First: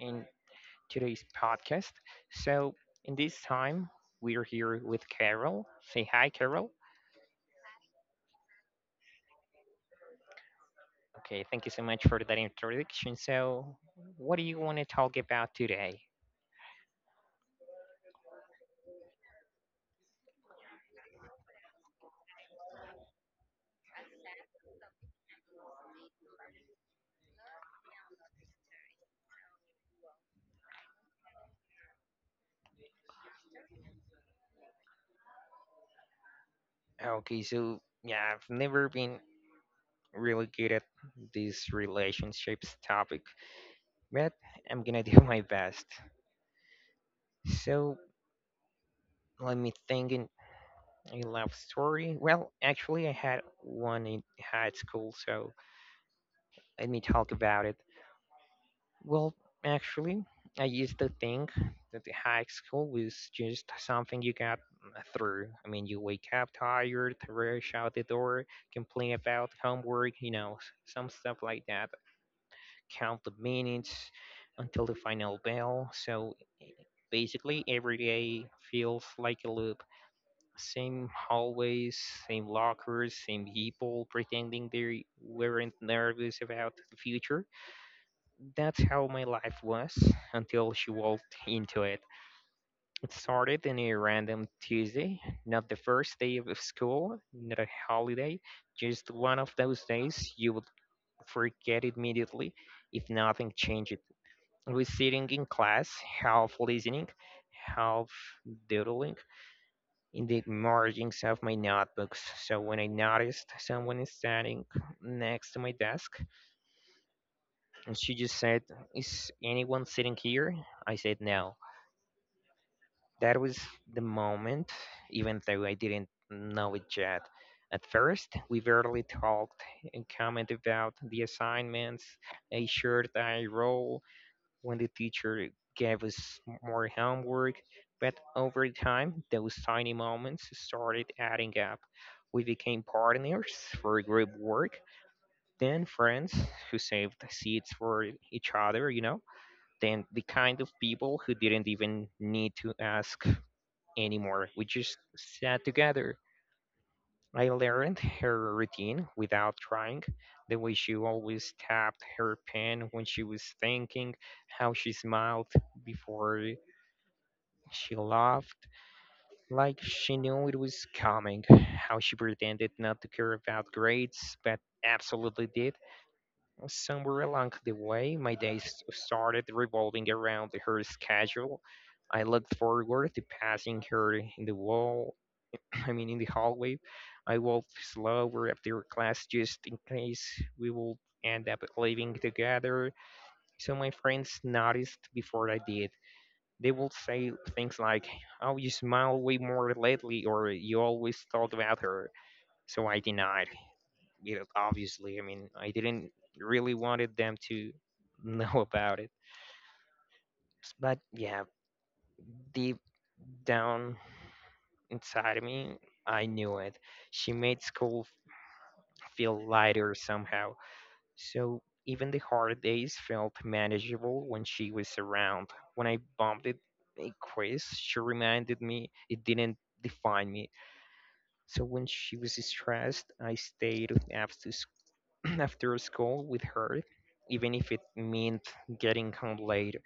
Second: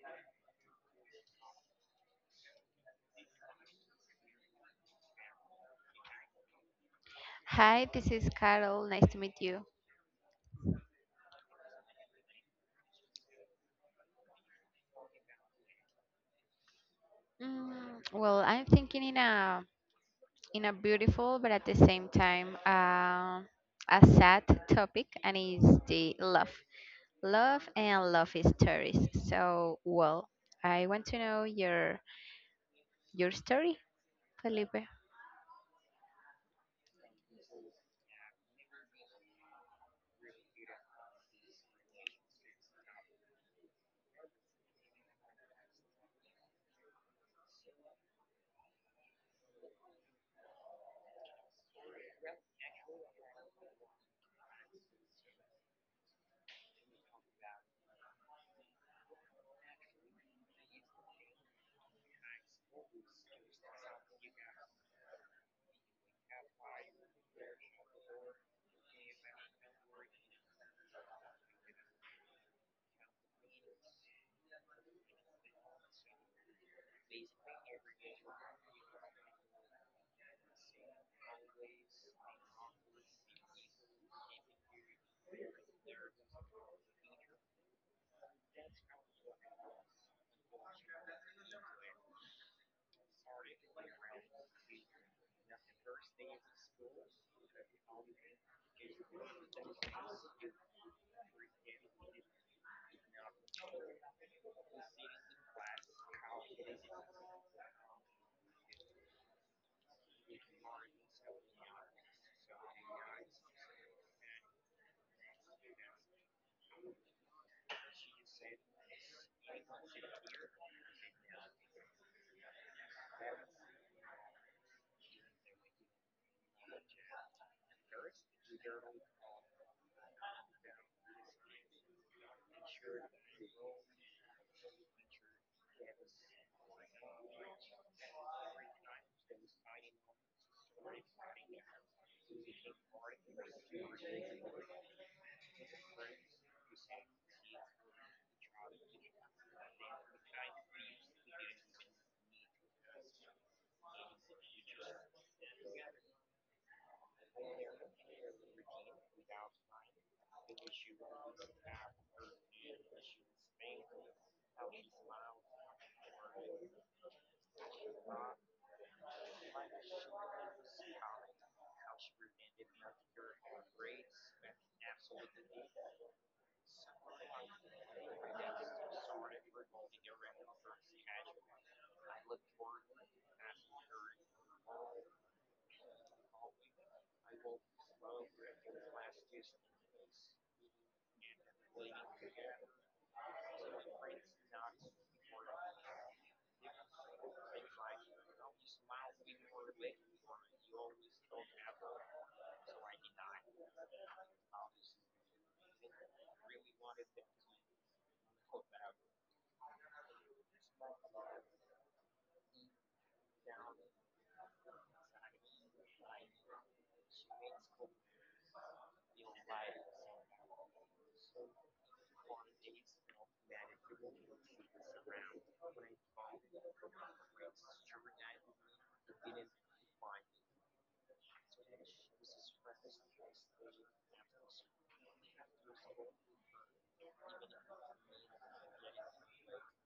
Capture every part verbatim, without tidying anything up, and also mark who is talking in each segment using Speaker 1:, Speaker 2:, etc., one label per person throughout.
Speaker 1: in today's podcast. So, in this time, we're here with Carol. Say hi, Carol.
Speaker 2: Hi, this is Carol. Nice to meet you.
Speaker 1: Okay, thank you so much for that introduction. So, what do you want to talk about today?
Speaker 2: Mm, well, I'm thinking in a in a beautiful but at the same time uh, a sad topic, and it's the love, love and love stories. So, well, I want to know your your story, Felipe.
Speaker 1: Okay, so yeah, I've never been really good at this relationships topic, but I'm gonna do my best. So, let me think. And A love story? Well, actually, I had one in high school, so let me talk about it. Well, actually, I used to think that the high school was just something you got uh, through. I mean, you wake up tired, rush out the door, complain about homework, you know, s- some stuff like that, count the minutes until the final bell. So e, e, basically, every day feels like a loop. Same hallways, same lockers, same people pretending they weren't nervous about the future. That's how my life was until she walked into it. It started in a random Tuesday, not the first day of school, not a holiday, just one of those days you would forget immediately if nothing changed. I was sitting in class, half listening, half doodling, in the margins of my notebooks. So when I noticed someone is standing next to my desk, and she just said, "Is anyone sitting here?" I said, "No." That was the moment, even though I didn't know it yet. At first, we barely talked and commented about the assignments, a shirt I roll, when the teacher gave us more homework, but over time, those tiny moments started adding up. We became partners for group work, then friends who saved seats for each other, you know, then the kind of people who didn't even need to ask anymore. We just sat together. I learned her routine without trying, the way she always tapped her pen when she was thinking, how she smiled before she laughed like she knew it was coming. How she pretended not to care about grades, but absolutely did. Somewhere along the way, my days started revolving around her schedule. I looked forward to passing her in the wall, I mean, in the hallway. I walked slower after class just in case we would end up leaving together, so my friends noticed before I did. They will say things like, "Oh, you smile way more lately," or "You always thought about her." So I denied it. Obviously, I mean, I didn't really wanted them to know about it. But yeah, deep down inside of me, I knew it. She made school feel lighter somehow. So even the hard days felt manageable when she was around. When I bumped it a quiz, she reminded me it didn't define me. So when she was stressed, I stayed after s- after school with her, even if it meant getting home late.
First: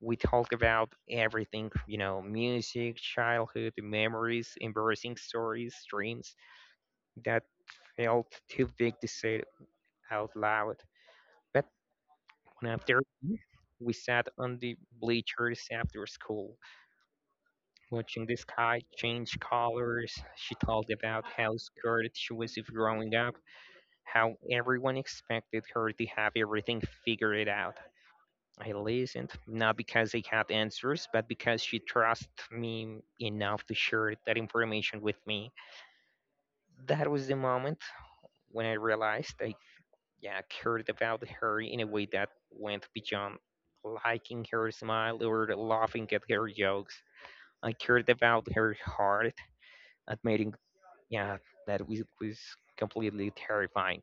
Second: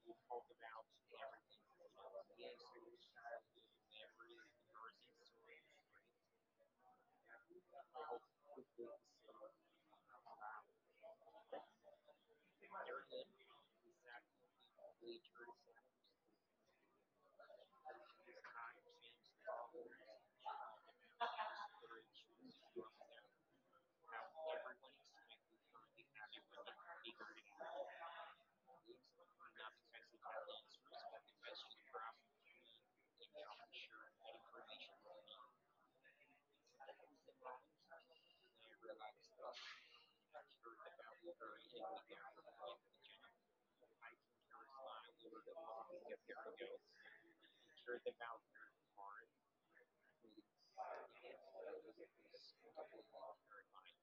Speaker 1: We talked about everything, you know, music, childhood memories, embarrassing stories, dreams that felt too big to say out loud. But one afternoon, we sat on the bleachers after school, watching the sky change colors. She talked about how scared she was of growing up, how everyone expected her to have everything figured out. I listened, not because I had answers, but because she trusted me enough to share that information with me. That was the moment when I realized I, yeah, cared about her in a way that went beyond liking her smile or laughing at her jokes. I cared about her heart, admitting, yeah, that was, was completely terrifying.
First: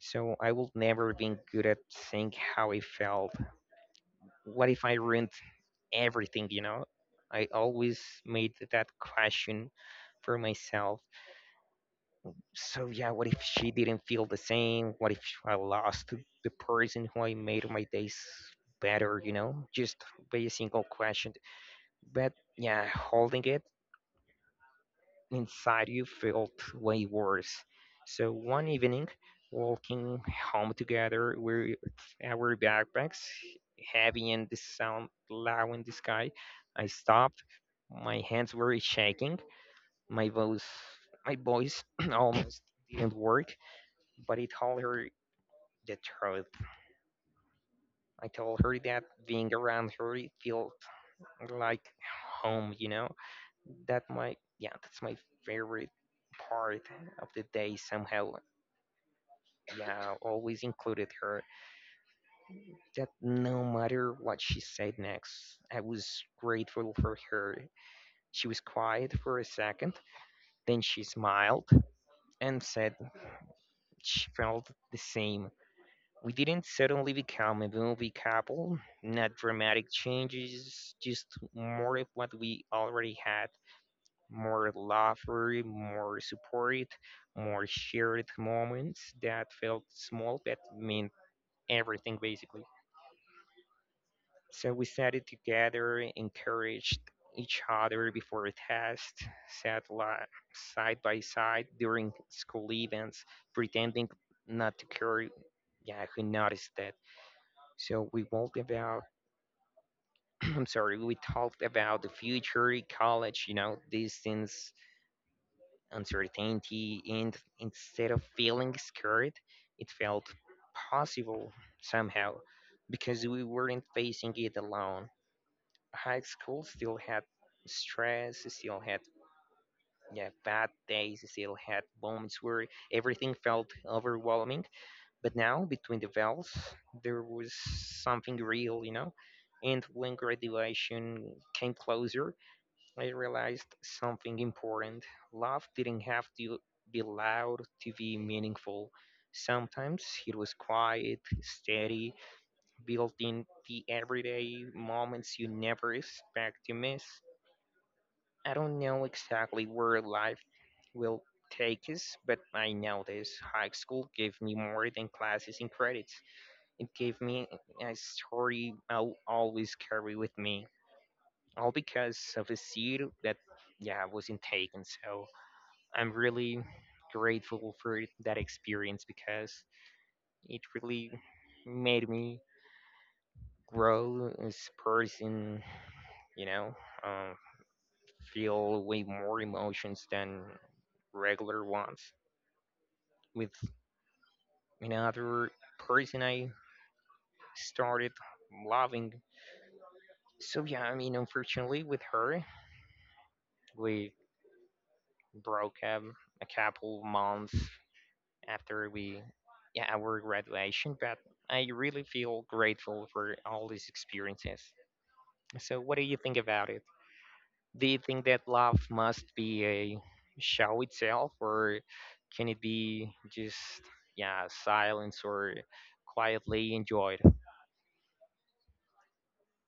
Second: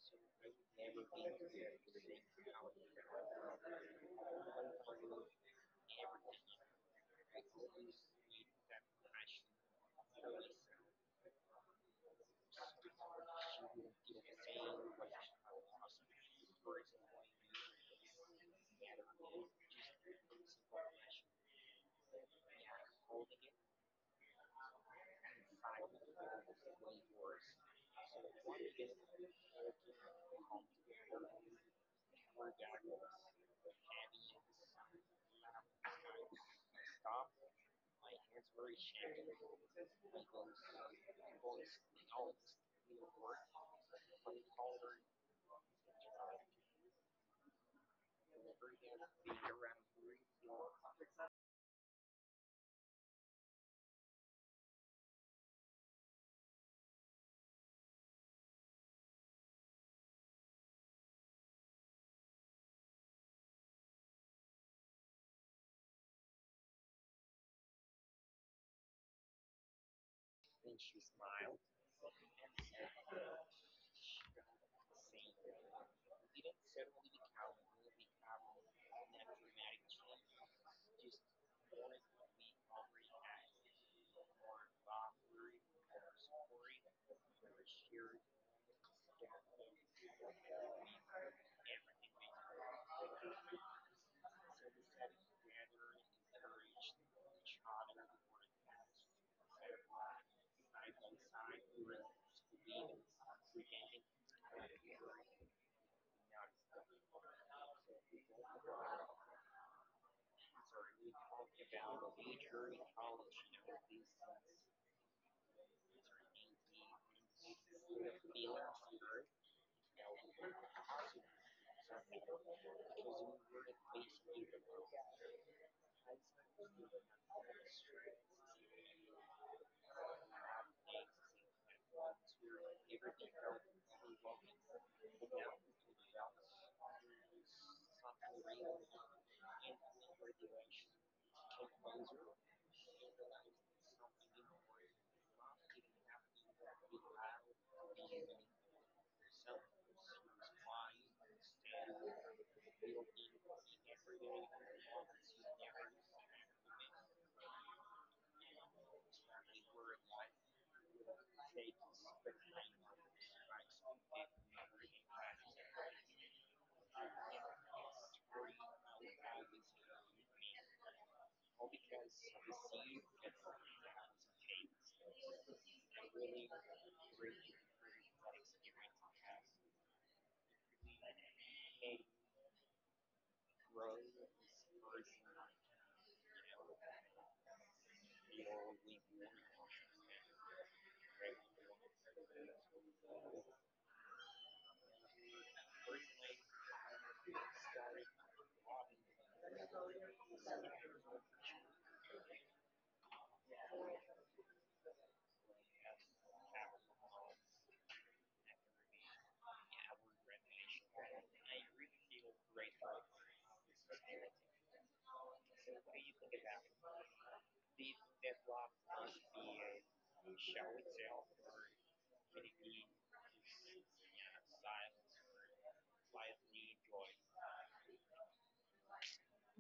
Speaker 1: So I will never been good at saying how I felt. What if I ruined everything, you know? I always made that question for myself. So yeah, what if she didn't feel the same? What if I lost the person who I made my days better, you know? Just by a single question. But yeah, holding it inside you felt way worse. So one evening, walking home together with our backpacks, heavy and the sound loud in the sky, I stopped. My hands were shaking. My voice, my voice almost didn't work, but I told her the truth. I told her that being around her it felt like home, you know. That my, yeah, that's my favorite part of the day somehow, yeah, always included her. That no matter what she said next, I was grateful for her. She was quiet for a second, then she smiled and said she felt the same. We didn't suddenly become a movie couple, not dramatic changes, just more of what we already had, more love, more support, more shared moments that felt small but meant everything basically. So we studied together, encouraged each other before a test, sat li- side by side during school events, pretending not to care. Yeah, who noticed that? So we talked about. I'm sorry. We talked about the future, college. You know, these things, uncertainty, and instead of feeling scared, it felt possible somehow because we weren't facing it alone. High school still had stress, still had, yeah, bad days, still had moments where everything felt overwhelming, but now between the valves there was something real, you know. And when graduation came closer, I realized something important. Love didn't have to be loud to be meaningful. Sometimes it was quiet, steady, built in the everyday moments you never expect to miss. I don't know exactly where life will take us, but I know this high school gave me more than classes and credits. It gave me a story I'll always carry with me, all because of a seed that, yeah, wasn't taken. So I'm really grateful for that experience because it really made me grow as a person, you know, um, feel way more emotions than regular ones. With another person I started loving. So yeah, I mean, unfortunately, with her, we broke up a couple months after we, yeah, our graduation. But I really feel grateful for all these experiences. So what do you think about it? Do you think that love must be a show itself, or can it be just, yeah, silence or quietly enjoyed?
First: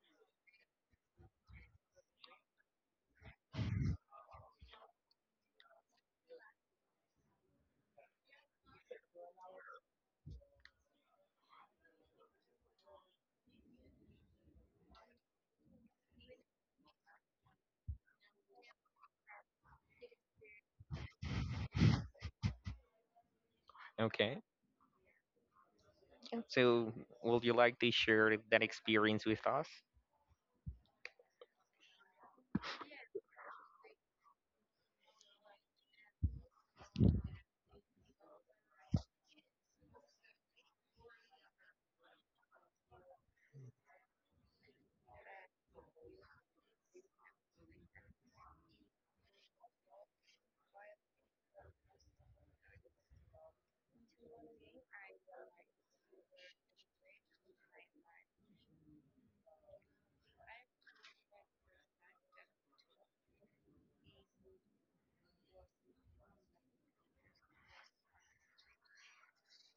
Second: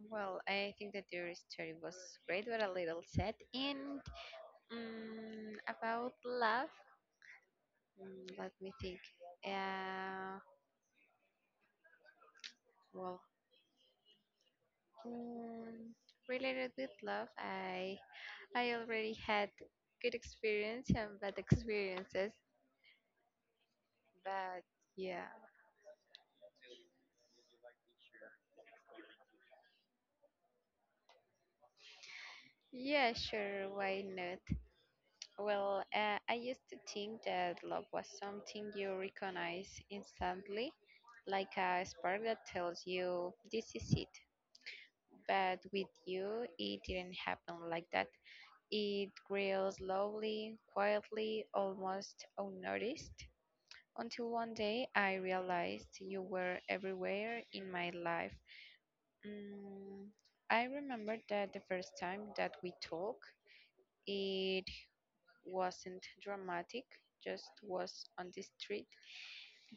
Speaker 2: Well, I think that your story was great, but a little sad. And um, about love, mm, let me think. Uh, well, Um, related with love, I I already had good experience and bad experiences,
Speaker 1: Okay.
Speaker 2: but yeah,
Speaker 1: So, would you like to share that experience with us?
Speaker 2: yeah, sure, why not? Well, uh, I used to think that love was something you recognize instantly, like a spark that tells you this is it. But with you, it didn't happen like that. It grew slowly, quietly, almost unnoticed. Until one day I realized you were everywhere in my life. Mm, I remember that the first time that we talked, it wasn't dramatic, just was on the street.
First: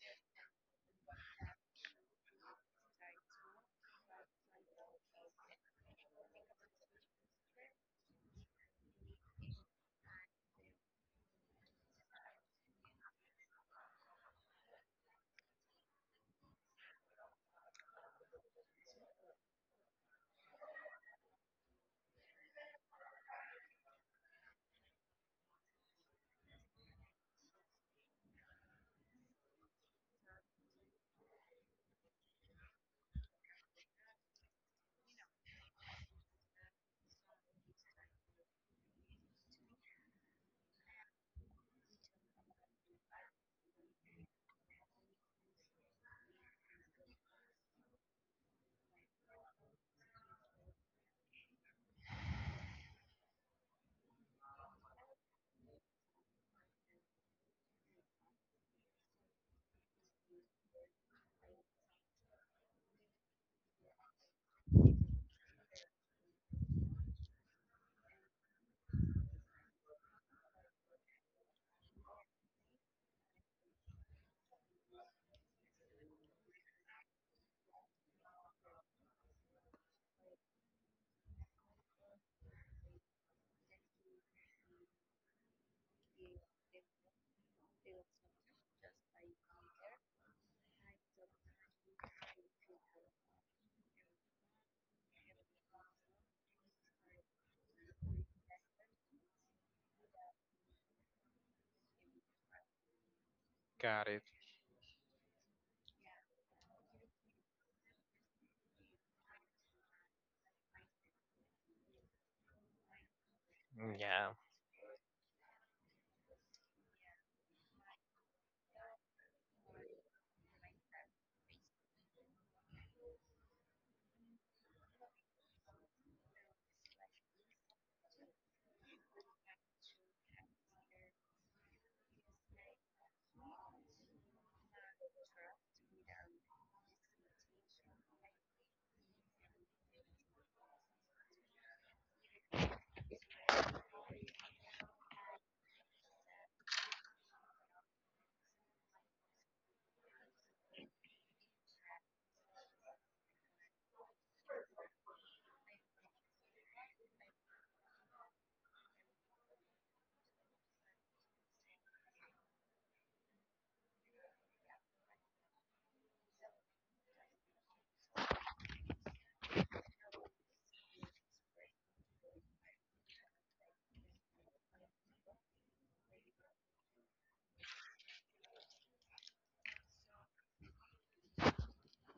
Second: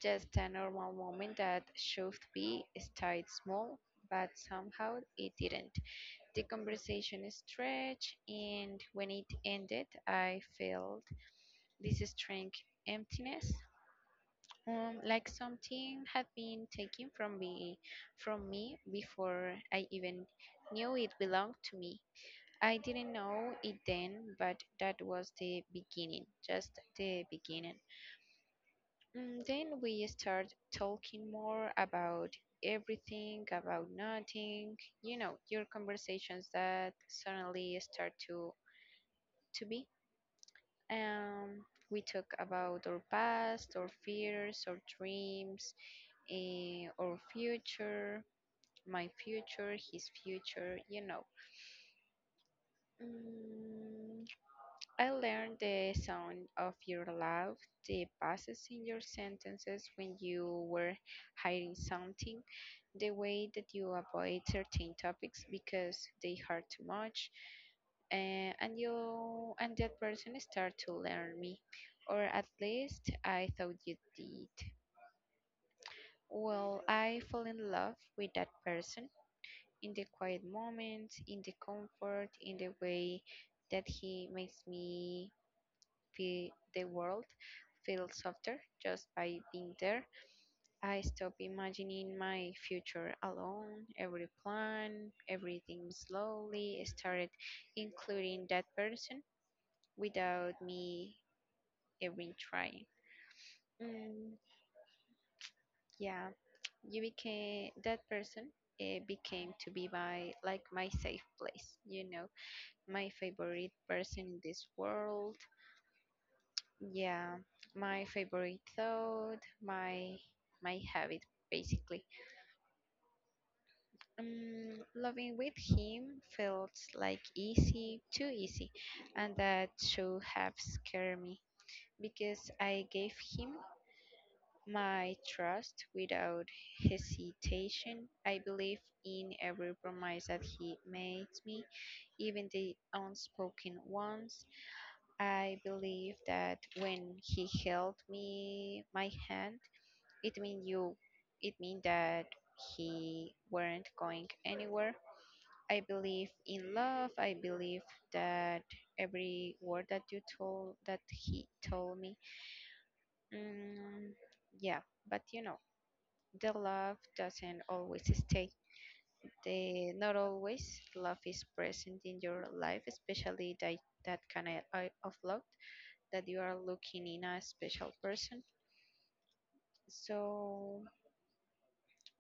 Speaker 2: Just a normal moment that should be stayed small, but somehow it didn't. The conversation stretched, and when it ended, I felt this strange emptiness. Um, like something had been taken from me, from me before I even knew it belonged to me. I didn't know it then, but that was the beginning, just the beginning. Mm, then we start talking more about everything, about nothing. You know, your conversations that suddenly start to to be. Um, we talk about our past, our fears, our dreams, eh, our future, my future, his future, you know. Mm, I learned the sound of your laugh, the pauses in your sentences when you were hiding something, the way that you avoid certain topics because they hurt too much, eh, and you and that person start to learn me, or at least I thought you did. Well, I fell in love with that person in the quiet moments, in the comfort, in the way that he makes me feel the world feel softer just by being there. I stop imagining my future alone, every plan, everything slowly started including that person without me even trying.
Speaker 1: Got it.
Speaker 2: Mm, yeah, you became that person. It became to be my like my safe place, you know. My favorite person
Speaker 1: Yeah,
Speaker 2: in this world. Yeah, my favorite thought, my my habit basically. Um, loving with him felt like easy, too easy, and that should have scared me because I gave him my trust without hesitation. I believe in every promise that he made me, even the unspoken ones. I believe that when he held me my hand, it mean you it mean that he weren't going anywhere. I believe in love. I believe that every word that you told that he told me. Mm, yeah, but you know, the love doesn't always stay. The not always love is present in your life, especially that that kind of uh, of love that you are looking in a special person. So,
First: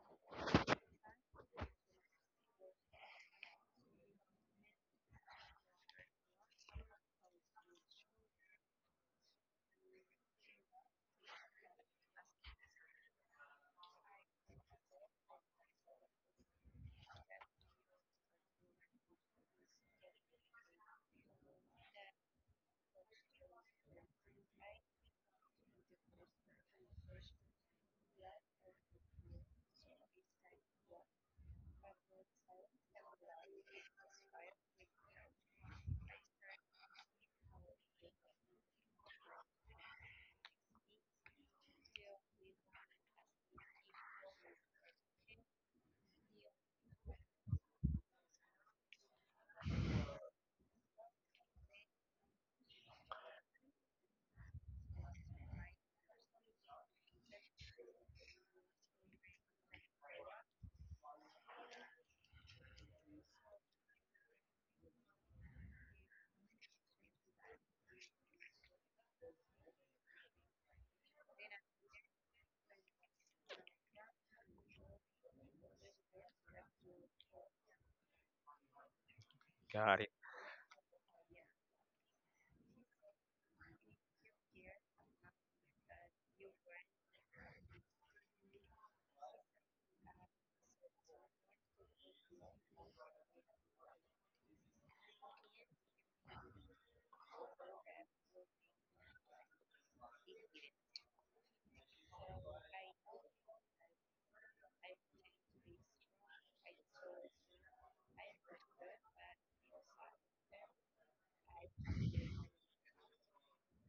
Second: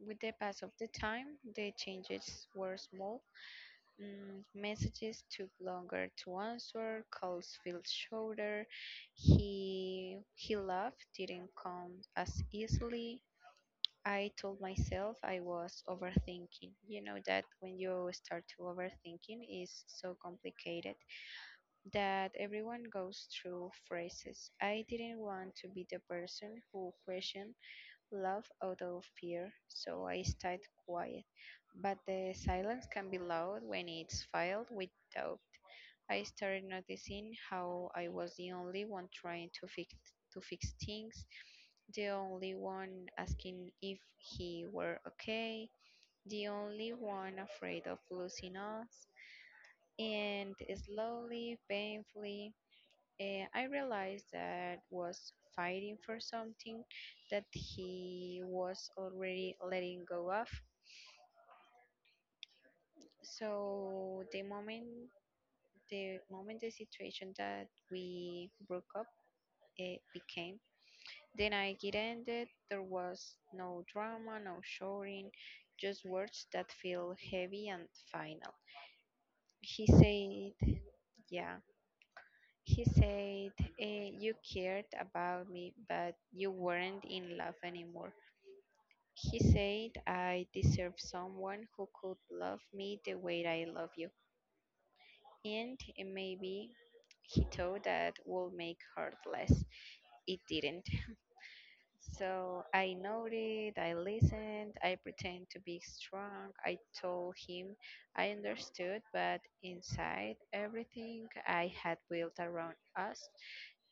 Speaker 2: with the pass of the time, the changes were small. Mm, messages took longer to answer, calls felt shorter. He he laughed didn't come as easily. I told myself I was overthinking. You know that when you start to overthinking is so complicated that everyone goes through phases. I didn't want to be the person who questioned laugh out of fear, so I stayed quiet. But the silence can be loud when it's filled with doubt. I started noticing how I was the only one trying to fix to fix things, the only one asking if he were okay, the only one afraid of losing us. And slowly, painfully, and I realized that was fighting for something that he was already letting go of. So the moment the moment the situation that we broke up it became. Then I get ended, there was no drama, no shouting, just words that feel heavy and final. He
Speaker 1: got it.
Speaker 2: said yeah. He said, eh, you cared about me, but you weren't in love anymore. He said I deserve someone who could love me the way I love you. And maybe he thought that would make her less. It didn't. So I nodded, I listened, I pretended to be strong. I told him I understood, but inside everything I had built around us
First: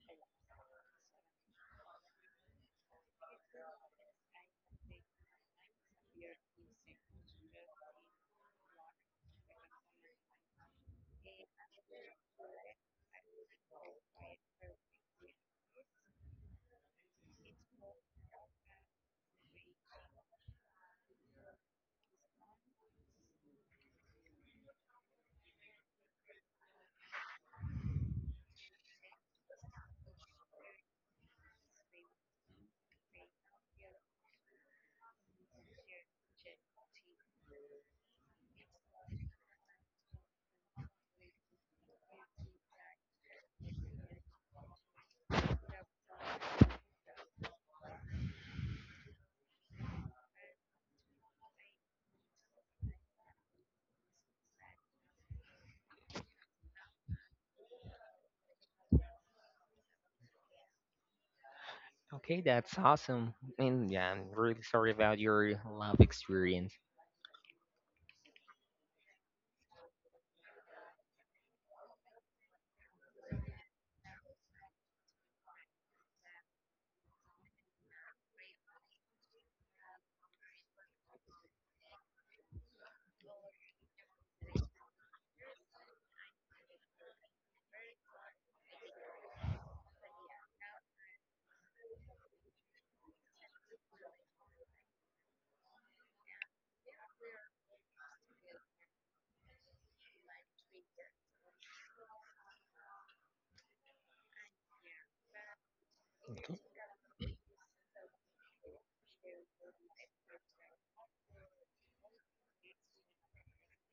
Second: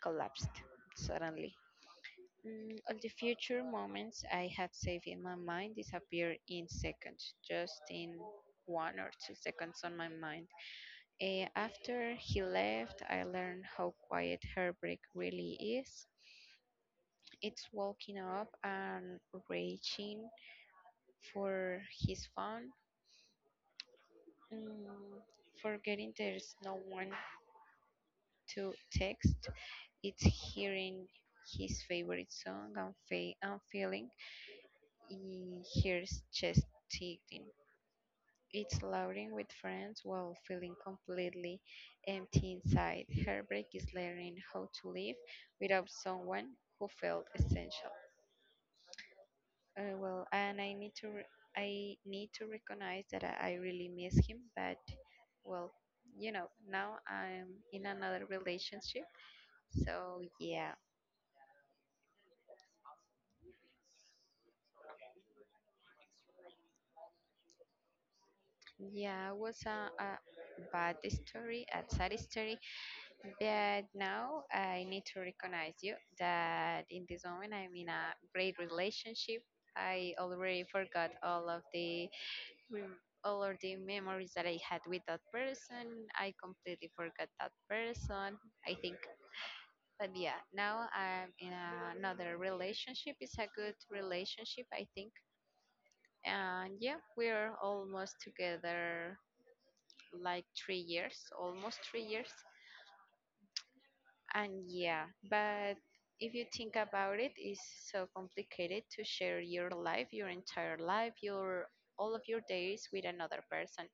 Speaker 2: collapsed suddenly. Mm, all the future moments I have saved in my mind disappear in seconds, just in one or two seconds on my mind. Eh, after he left, I learned how quiet heartbreak really is. It's walking up and reaching for his phone, mm, forgetting there's no one to text. It's hearing his favorite song and, fe- and feeling in his chest ticking. It's laughing with friends while feeling completely empty inside. Heartbreak is learning how to live without someone who felt essential. Uh, well, and I need to re- I need to recognize that I, I really miss him, but well, you know, now I'm in another relationship. So yeah,
Speaker 1: Okay, that's awesome. And yeah, I'm really sorry about your love experience.
Speaker 2: yeah, it was a, a bad story, a sad story. But now I need to recognize you that in this moment I'm in a great relationship. I already forgot all of the rem- all of the memories that I had with that person. I completely forgot that person. I think, but yeah, now I'm in another relationship. It's a good relationship, I think. And yeah, we're almost together like three years, almost three years. And yeah, but if you think about
Speaker 1: Mhm.
Speaker 2: it, it's so complicated to share your life, your entire life, your all of your days with another person.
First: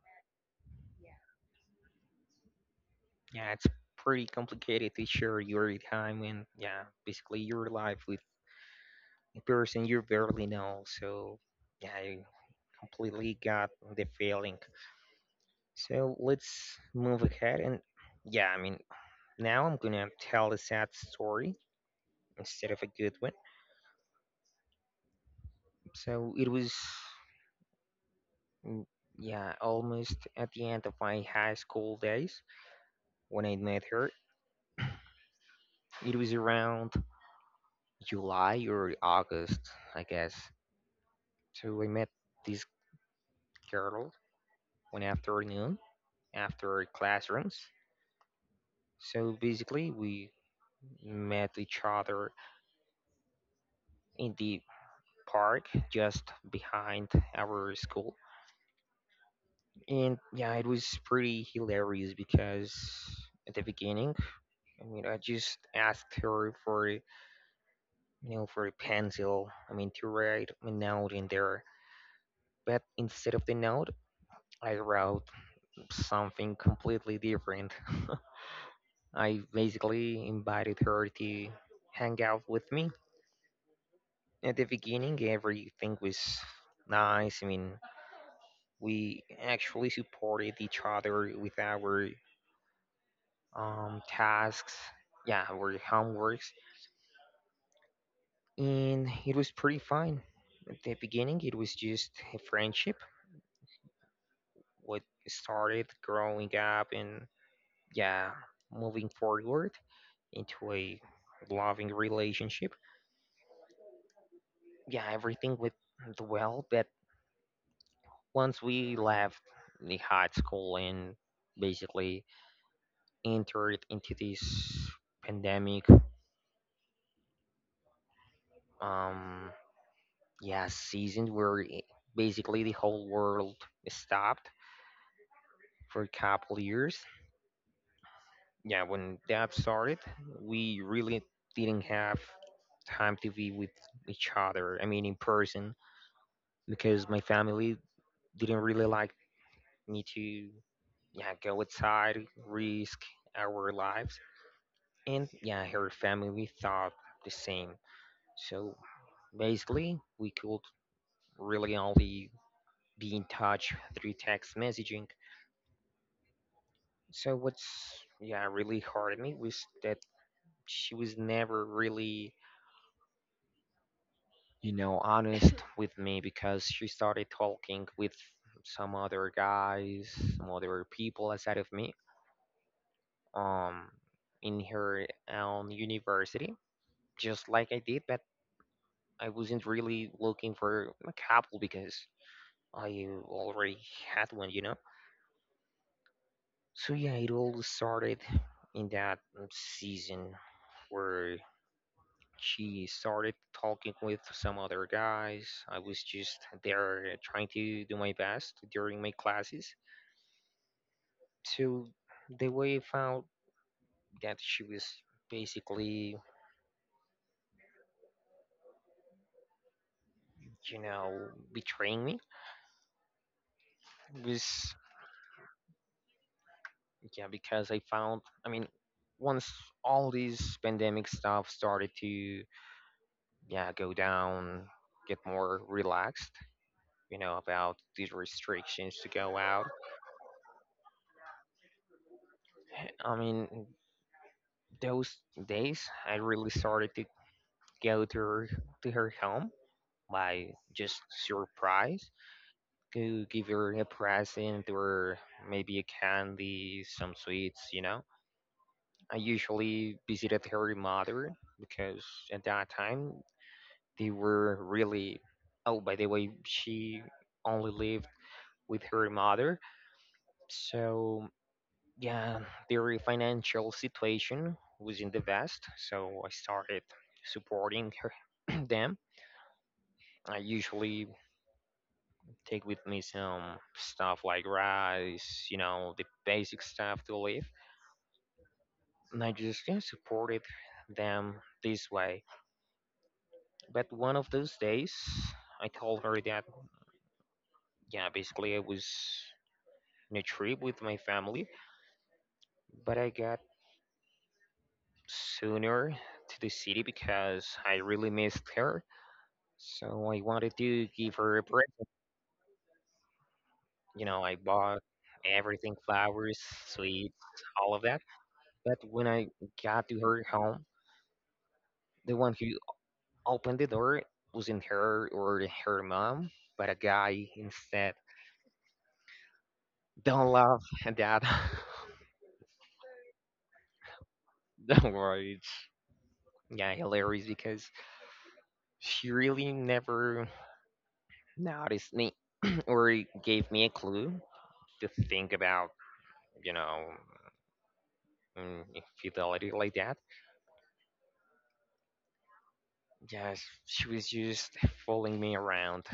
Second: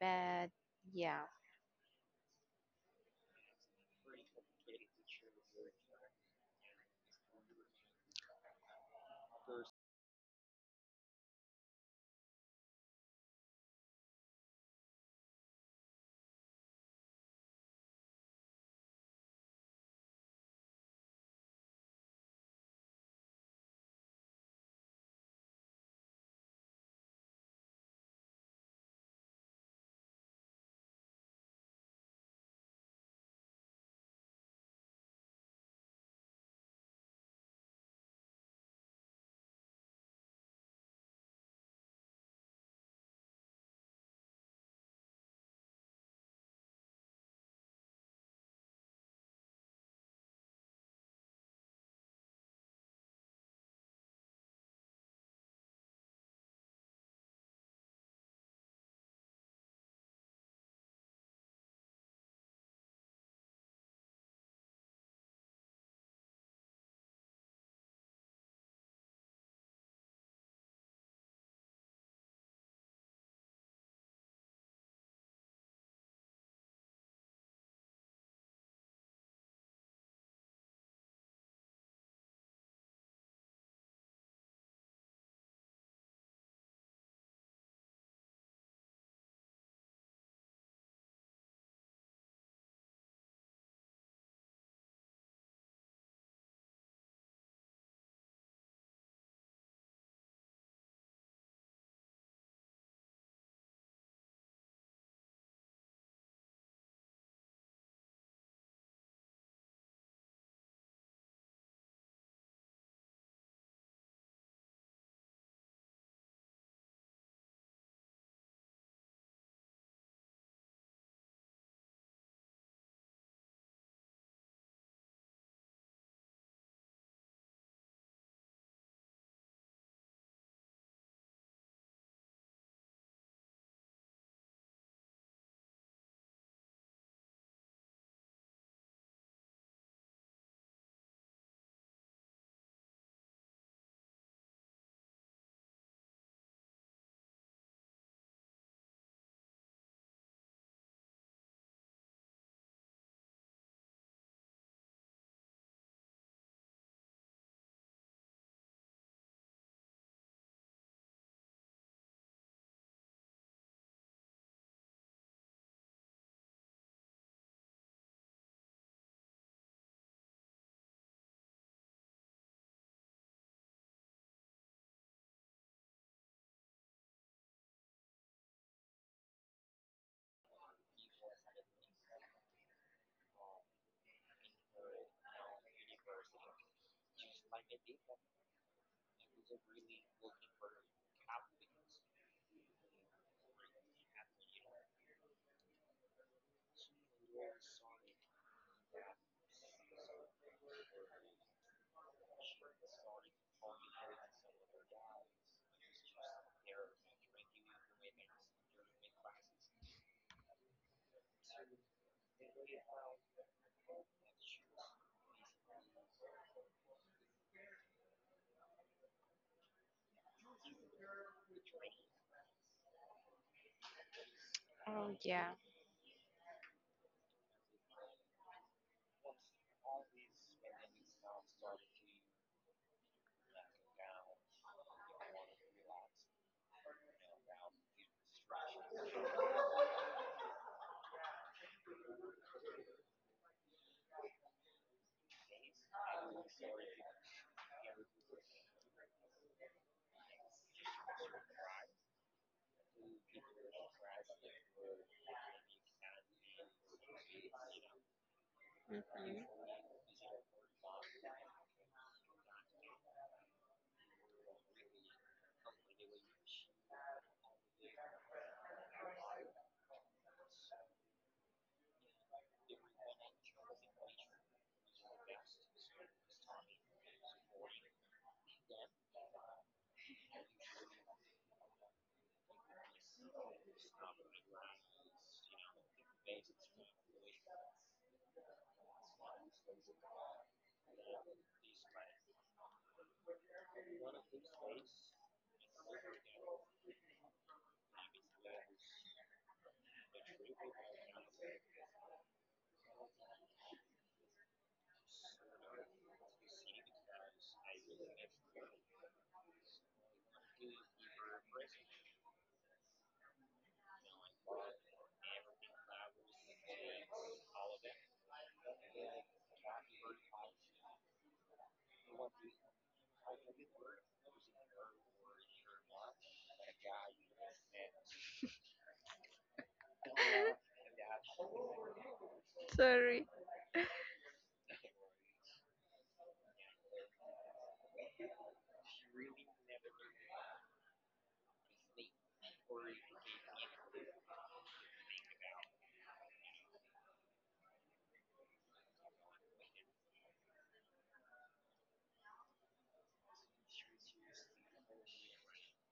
Speaker 2: But yeah.
Speaker 1: Yeah, it's pretty complicated to share your time and, yeah, basically your life with a person you barely know. So yeah, I completely got the feeling. So let's move ahead and, yeah, I mean, now I'm gonna tell a sad story instead of a good one. So it was, mm, yeah, almost at the end of my high school days when I met her. It was around July or August, I guess. So I met this girl one afternoon after classrooms. So basically we met each other in the park just behind our school. And yeah, it was pretty hilarious because at the beginning, I mean, I just asked her for, you know, for a pencil, I mean, to write a note in there. But instead of the note, I wrote something completely different. I basically invited her to hang out with me. At the beginning, everything was nice. I mean, we actually supported each other with our um, tasks, yeah, or homeworks, and it was pretty fine. At the beginning, it was just a friendship, what started growing up and, yeah, moving forward into a loving relationship. Yeah, everything went well, but once we left the high school and basically entered into this pandemic, um, yeah, season where i- basically the whole world stopped for a couple years. Yeah, when that started, we really didn't have time to be with each other. I mean, in person, because my family didn't really like me to, yeah, go outside, risk our lives, and yeah, her family thought the same. So basically, we could really only be in touch through text messaging. So what's, yeah, really hurt me was that she was never really, you know, honest with me because she started talking with some other guys, some other people outside of me, um, in her own university, just like I did, but I wasn't really looking for a couple because I already had one, you know? So yeah, it all started in that season where she started talking with some other guys. I was just there uh, trying to do my best during my classes. So the way I found that she was basically, you know, betraying me was,
Speaker 2: Oh yeah.
Speaker 1: yeah, because I found, I mean, once all this pandemic stuff started to, yeah, go down, get more relaxed, you know, about these restrictions to go out. I mean, those days, I really started to go to her, to her home by just surprise to give her a present or maybe a candy, some sweets, you know. I
Speaker 2: Mhm.
Speaker 1: usually visited her mother because at that time they were really. Oh, by the way, she only lived with her mother, so yeah, their financial situation wasn't the best, so I started supporting her, them. I usually take with me some stuff like rice, you know, the basic stuff to live, and I just yeah, supported them this way. But one of those days, I told her that yeah, basically I was on a trip with my family, but I got sooner to the city because I really missed her. So I wanted to give her a present. You know, I bought everything, flowers, sweets, all of that. But when I got to her home, the one who opened the door wasn't her or her mom, but a guy instead. Don't laugh at that.
Speaker 2: Sorry.
Speaker 1: Don't worry. it's- Yeah, hilarious because she really never noticed me or gave me a clue to think about, you know, mm, infidelity like that. Yes, she was just following me around.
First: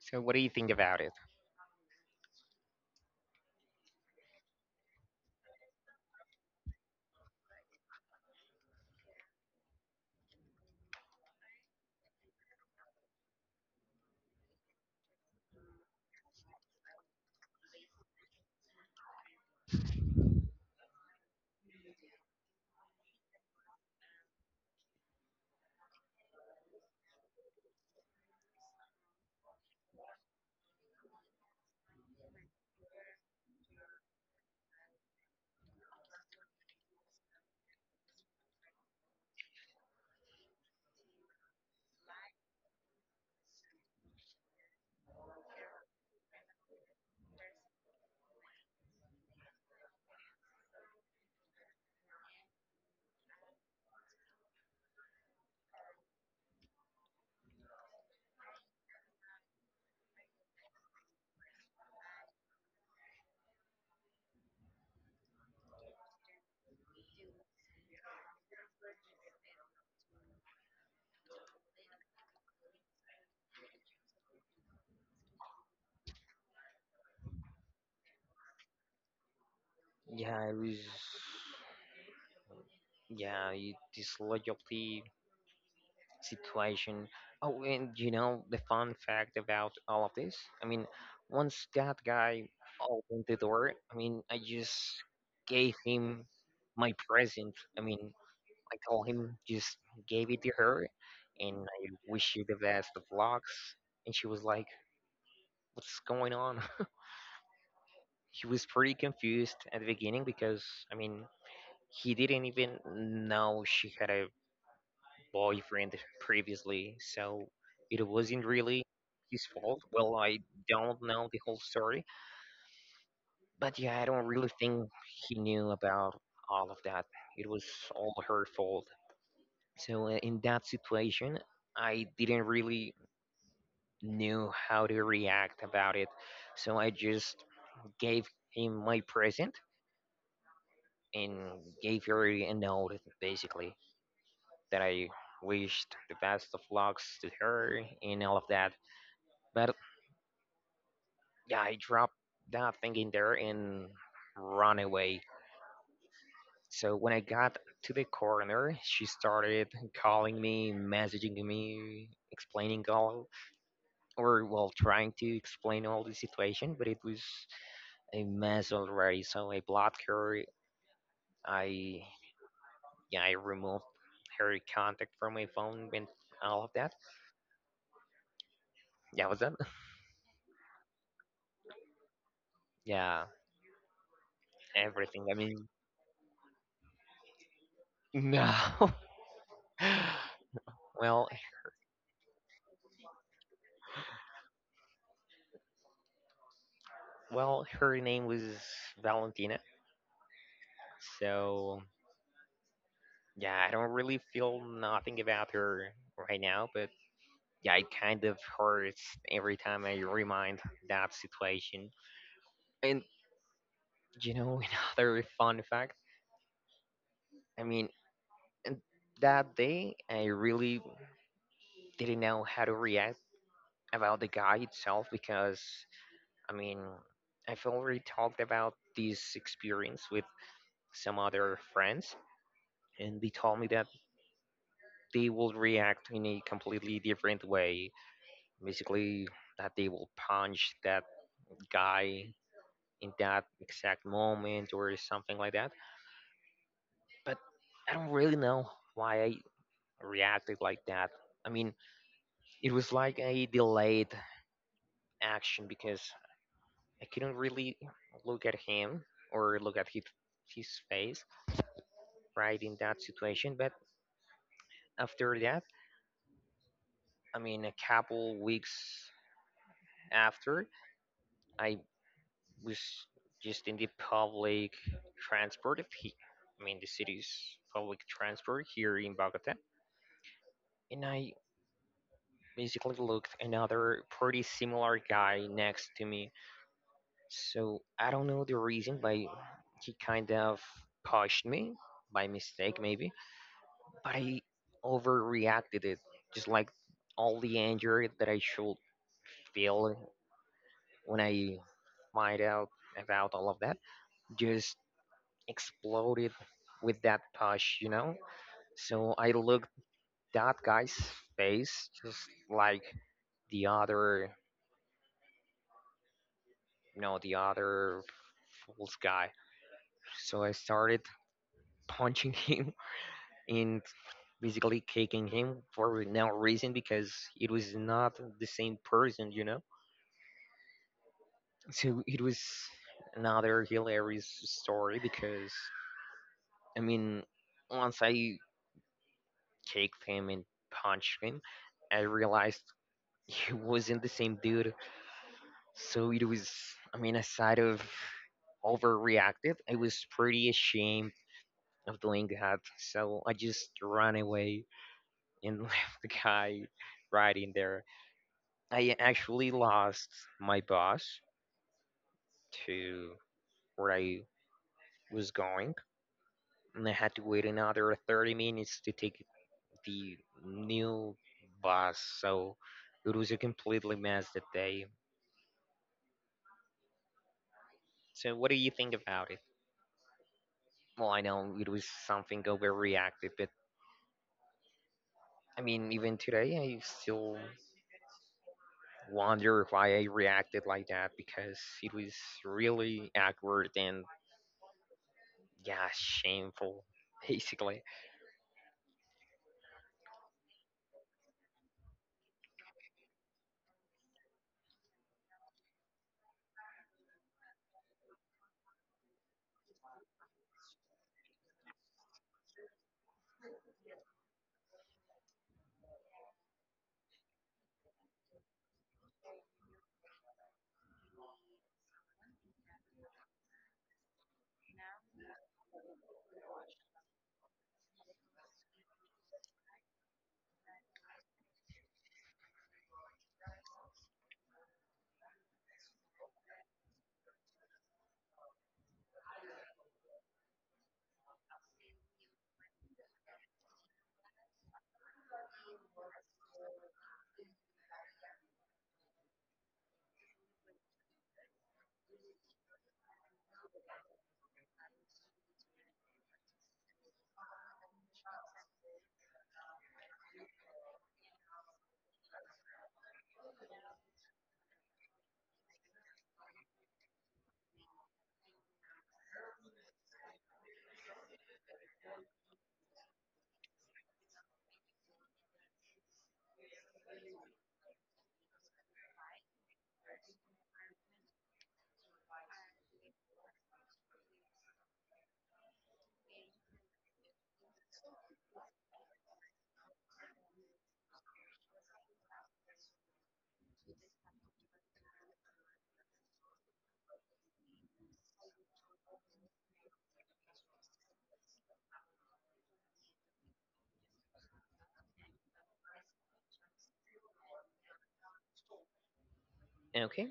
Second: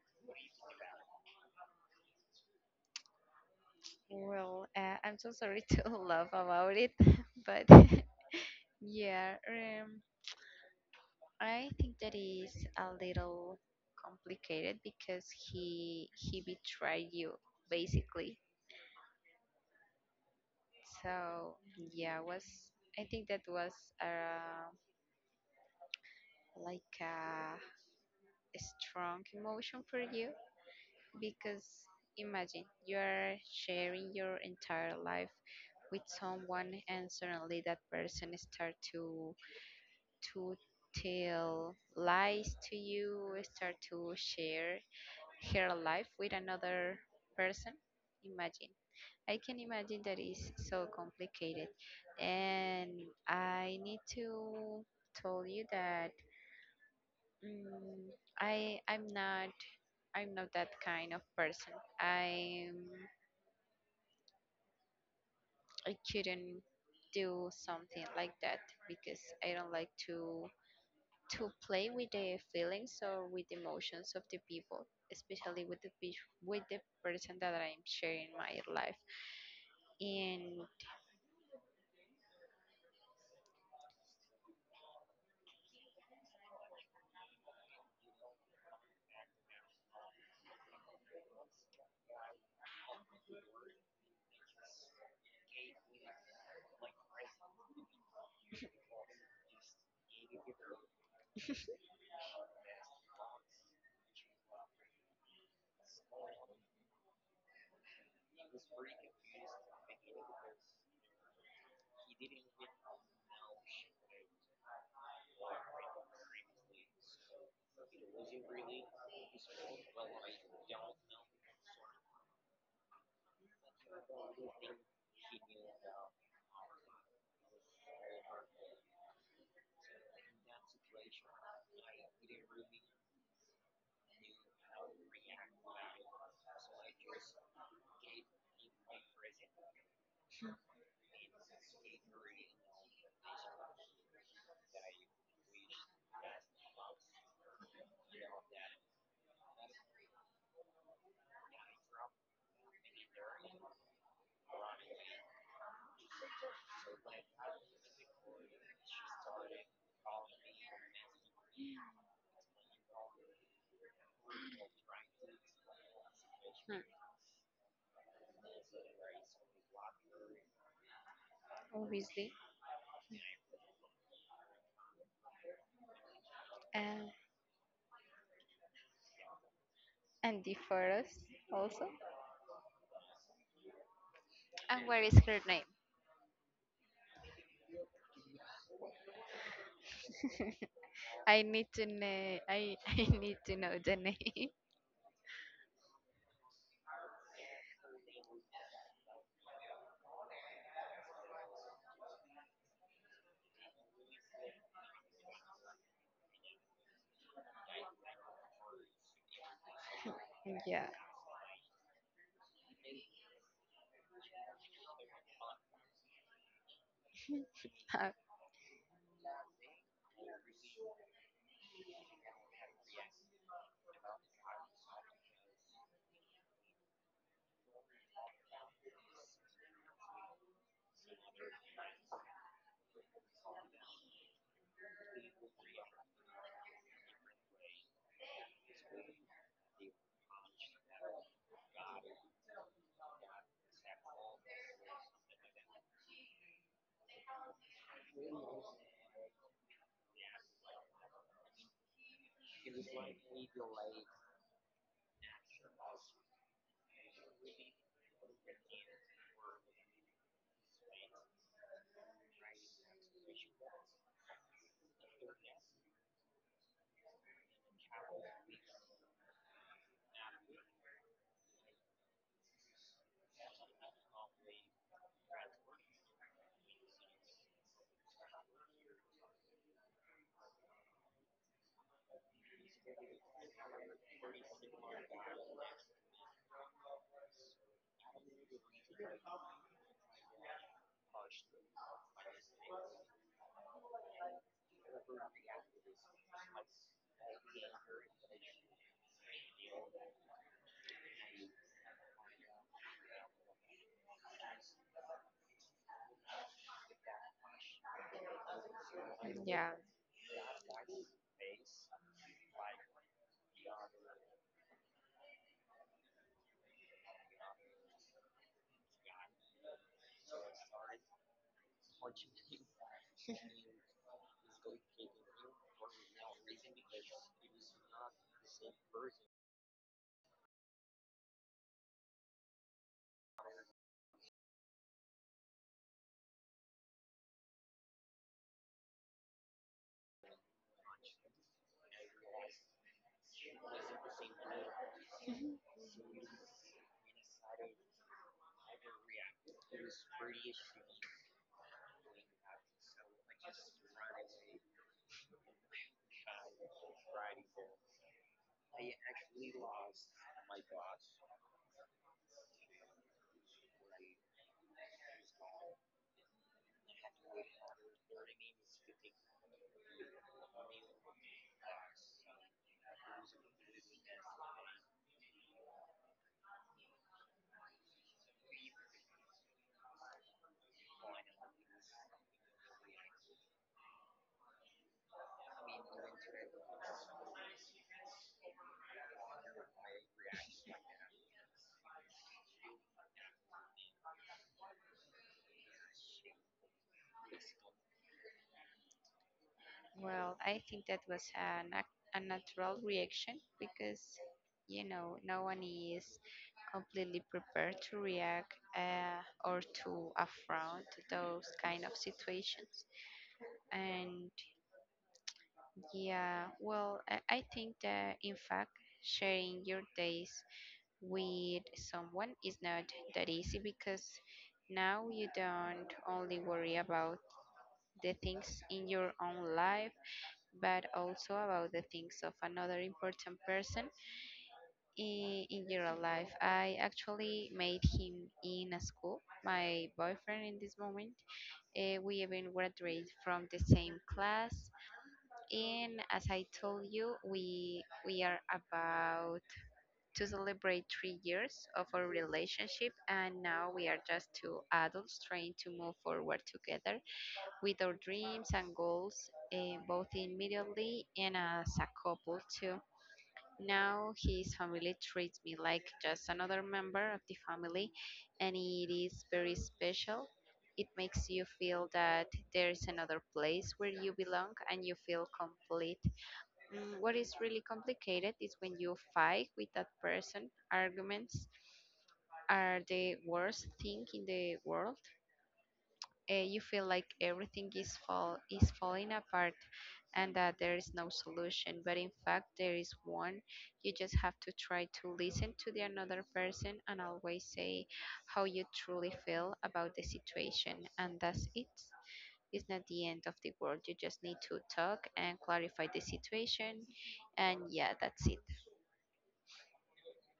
Speaker 1: So what do you think about it?
Speaker 2: Well, uh, I'm so sorry to laugh about it, but yeah, um, I think that is a little complicated because he he betrayed you basically. So yeah, was I think that was uh, like a strong emotion for you because imagine you are sharing your entire life with someone and suddenly that person start to to tell lies to you, start to share her life with another person. Imagine i can imagine that is so complicated, and I need to tell you that mm, i i'm not i'm not that kind of person. I i couldn't do something like that because I don't like to to play with the feelings or with the emotions of the people, especially with the pe- with the person that I'm sharing my life.
Speaker 1: Yeah, it
Speaker 2: In
Speaker 1: was. Yeah, you, this loyalty situation. Oh, and you know the fun fact about all of this? I mean, once that guy opened the door, I mean, I just gave him my present. I mean, I told him just gave it to her, and I wish you the best of lucks. And she was like, "What's going on?" He was pretty confused at the beginning because I mean he didn't even know she had a boyfriend previously, so it wasn't really his fault. Well, I don't know the whole story, but yeah, I don't really think he knew about all of that. It was all her fault. So uh, in that situation, I didn't really knew how to react about it. So I just gave him my present and gave her a note basically that I wished the best of lucks to her and all of that. But yeah, I dropped that thing in there and ran away. So when I got to the corner, she started calling me, messaging me, explaining all, or well, trying to explain all the situation.
Speaker 2: Hmm,
Speaker 1: But it was a mess already. So I blocked her. I
Speaker 2: obviously,
Speaker 1: yeah, I removed her contact from my phone and all of
Speaker 2: uh,
Speaker 1: that. Yeah, what's that?
Speaker 2: Andy Forrest also.
Speaker 1: Yeah,
Speaker 2: And what is
Speaker 1: everything. I
Speaker 2: her name?
Speaker 1: mean, no. well,
Speaker 2: I need to know. I I need to know the name.
Speaker 1: well, her name was Valentina. So yeah, I don't really feel nothing about her right now, but yeah, it kind of hurts every time I remind
Speaker 2: Yeah,
Speaker 1: that situation. And you know, another fun fact. I mean,
Speaker 2: Uh,
Speaker 1: and that day I really didn't know how to react about the guy itself because I mean, I've already talked about this experience with some other friends, and they told me that they will react in a completely different way. Basically, that they will punch that guy in that exact moment or something like that. But I don't really know why I reacted like that. I mean, it was like a delayed action because I couldn't really look at him or look at his, his face right in that situation. But after that, i mean a couple weeks after, I was just in the public transport of he, I mean the city's public transport here in Bogota. And I basically looked another pretty similar guy next to me. So I don't know the reason, but he kind of pushed me by mistake maybe, but I overreacted it, just like all the anger that I should feel when I find out about all of that just exploded with that push, you know. So I
Speaker 2: yeah.
Speaker 1: looked that guy's face, just like the other, you know, the other fool's guy. So I started punching him and basically kicking him for no reason because it was not the same person, you know. So it was another hilarious story because I mean, once I kicked him and punched him, I realized he wasn't the same dude. So it was, I mean, aside of overreacted, I was pretty ashamed of doing that. So I just ran away and left the guy right in there. I actually lost my boss to where I was going, and I had to wait another thirty minutes to take the new bus. So it was a completely mess that day. So what do you think about it? Well, I know it was something overreacted, but I mean, even today, I still wonder why I reacted like that because it was really awkward and yeah, shameful, basically.
Speaker 2: Well, I think that was a nat- a natural reaction because you know no one is completely prepared to react, uh, or to affront those kind of situations. And yeah, well, I I think that in fact, sharing your days with someone is not that easy because now you don't only worry about the things in your own life, but also about the things of another important person in, in your life. I actually made him in a school, my boyfriend in this moment. Uh, we even graduated from the same class. And as I told you, we we are about to celebrate three years of our relationship, and now we are just two adults trying to move forward together with our dreams and goals, eh, both immediately and as a couple too. Now his family treats me like just another member of the family, and it is very special. It makes you feel that there is another place where you belong and you feel complete. Mm, what is really complicated is when you fight with that person. Arguments are the worst thing in the world. Uh, you feel like everything is fall is falling apart and that there is no solution, but in fact there is one. You just have to try to listen to the another person and always say how you truly feel about the situation, and that's it. It's not the end of the world. You just need to talk and clarify the situation, and yeah, that's it.
Speaker 1: Okay,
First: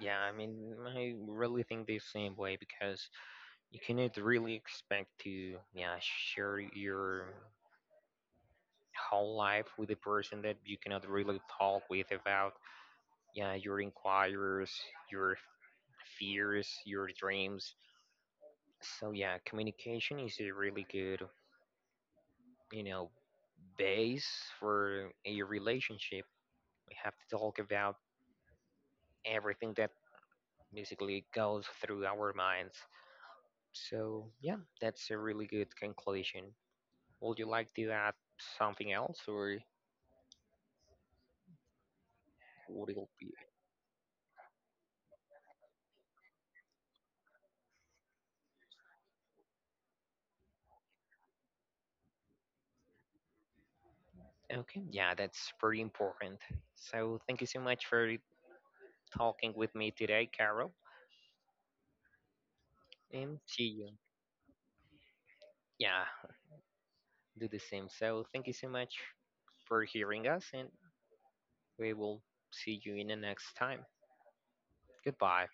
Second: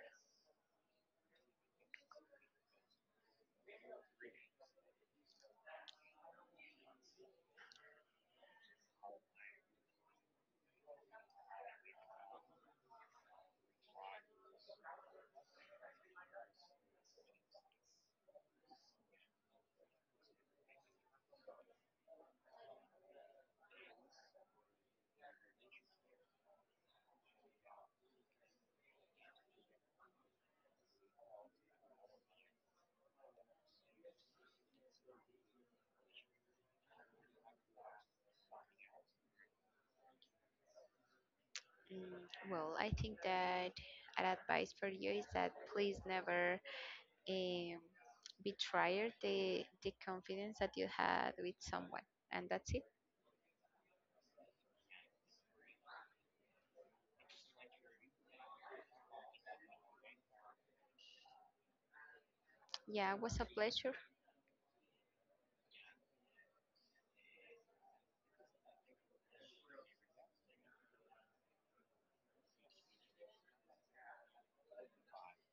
Speaker 1: yeah, I mean, I really think the same way because you cannot really expect to yeah share your whole life with a person that you cannot really talk with about yeah your inquiries, your fears, your dreams. So yeah, communication is a really good, you know, base for a relationship. We have to talk about everything that basically goes through our minds. So yeah, that's a really good conclusion. Would you like to add something else or
Speaker 2: Mm, Well,
Speaker 1: will
Speaker 2: I think
Speaker 1: be.
Speaker 2: that an advice for you is that please never um, betray the the confidence that you had with someone. And that's it.
Speaker 1: Okay, yeah, that's pretty important. So thank you so much for talking with me today, Carol.
Speaker 2: Yeah, it
Speaker 1: And
Speaker 2: was a
Speaker 1: see you.
Speaker 2: pleasure.
Speaker 1: Yeah, do the same. So thank you so much for hearing us, and we will see you in the next time. Goodbye.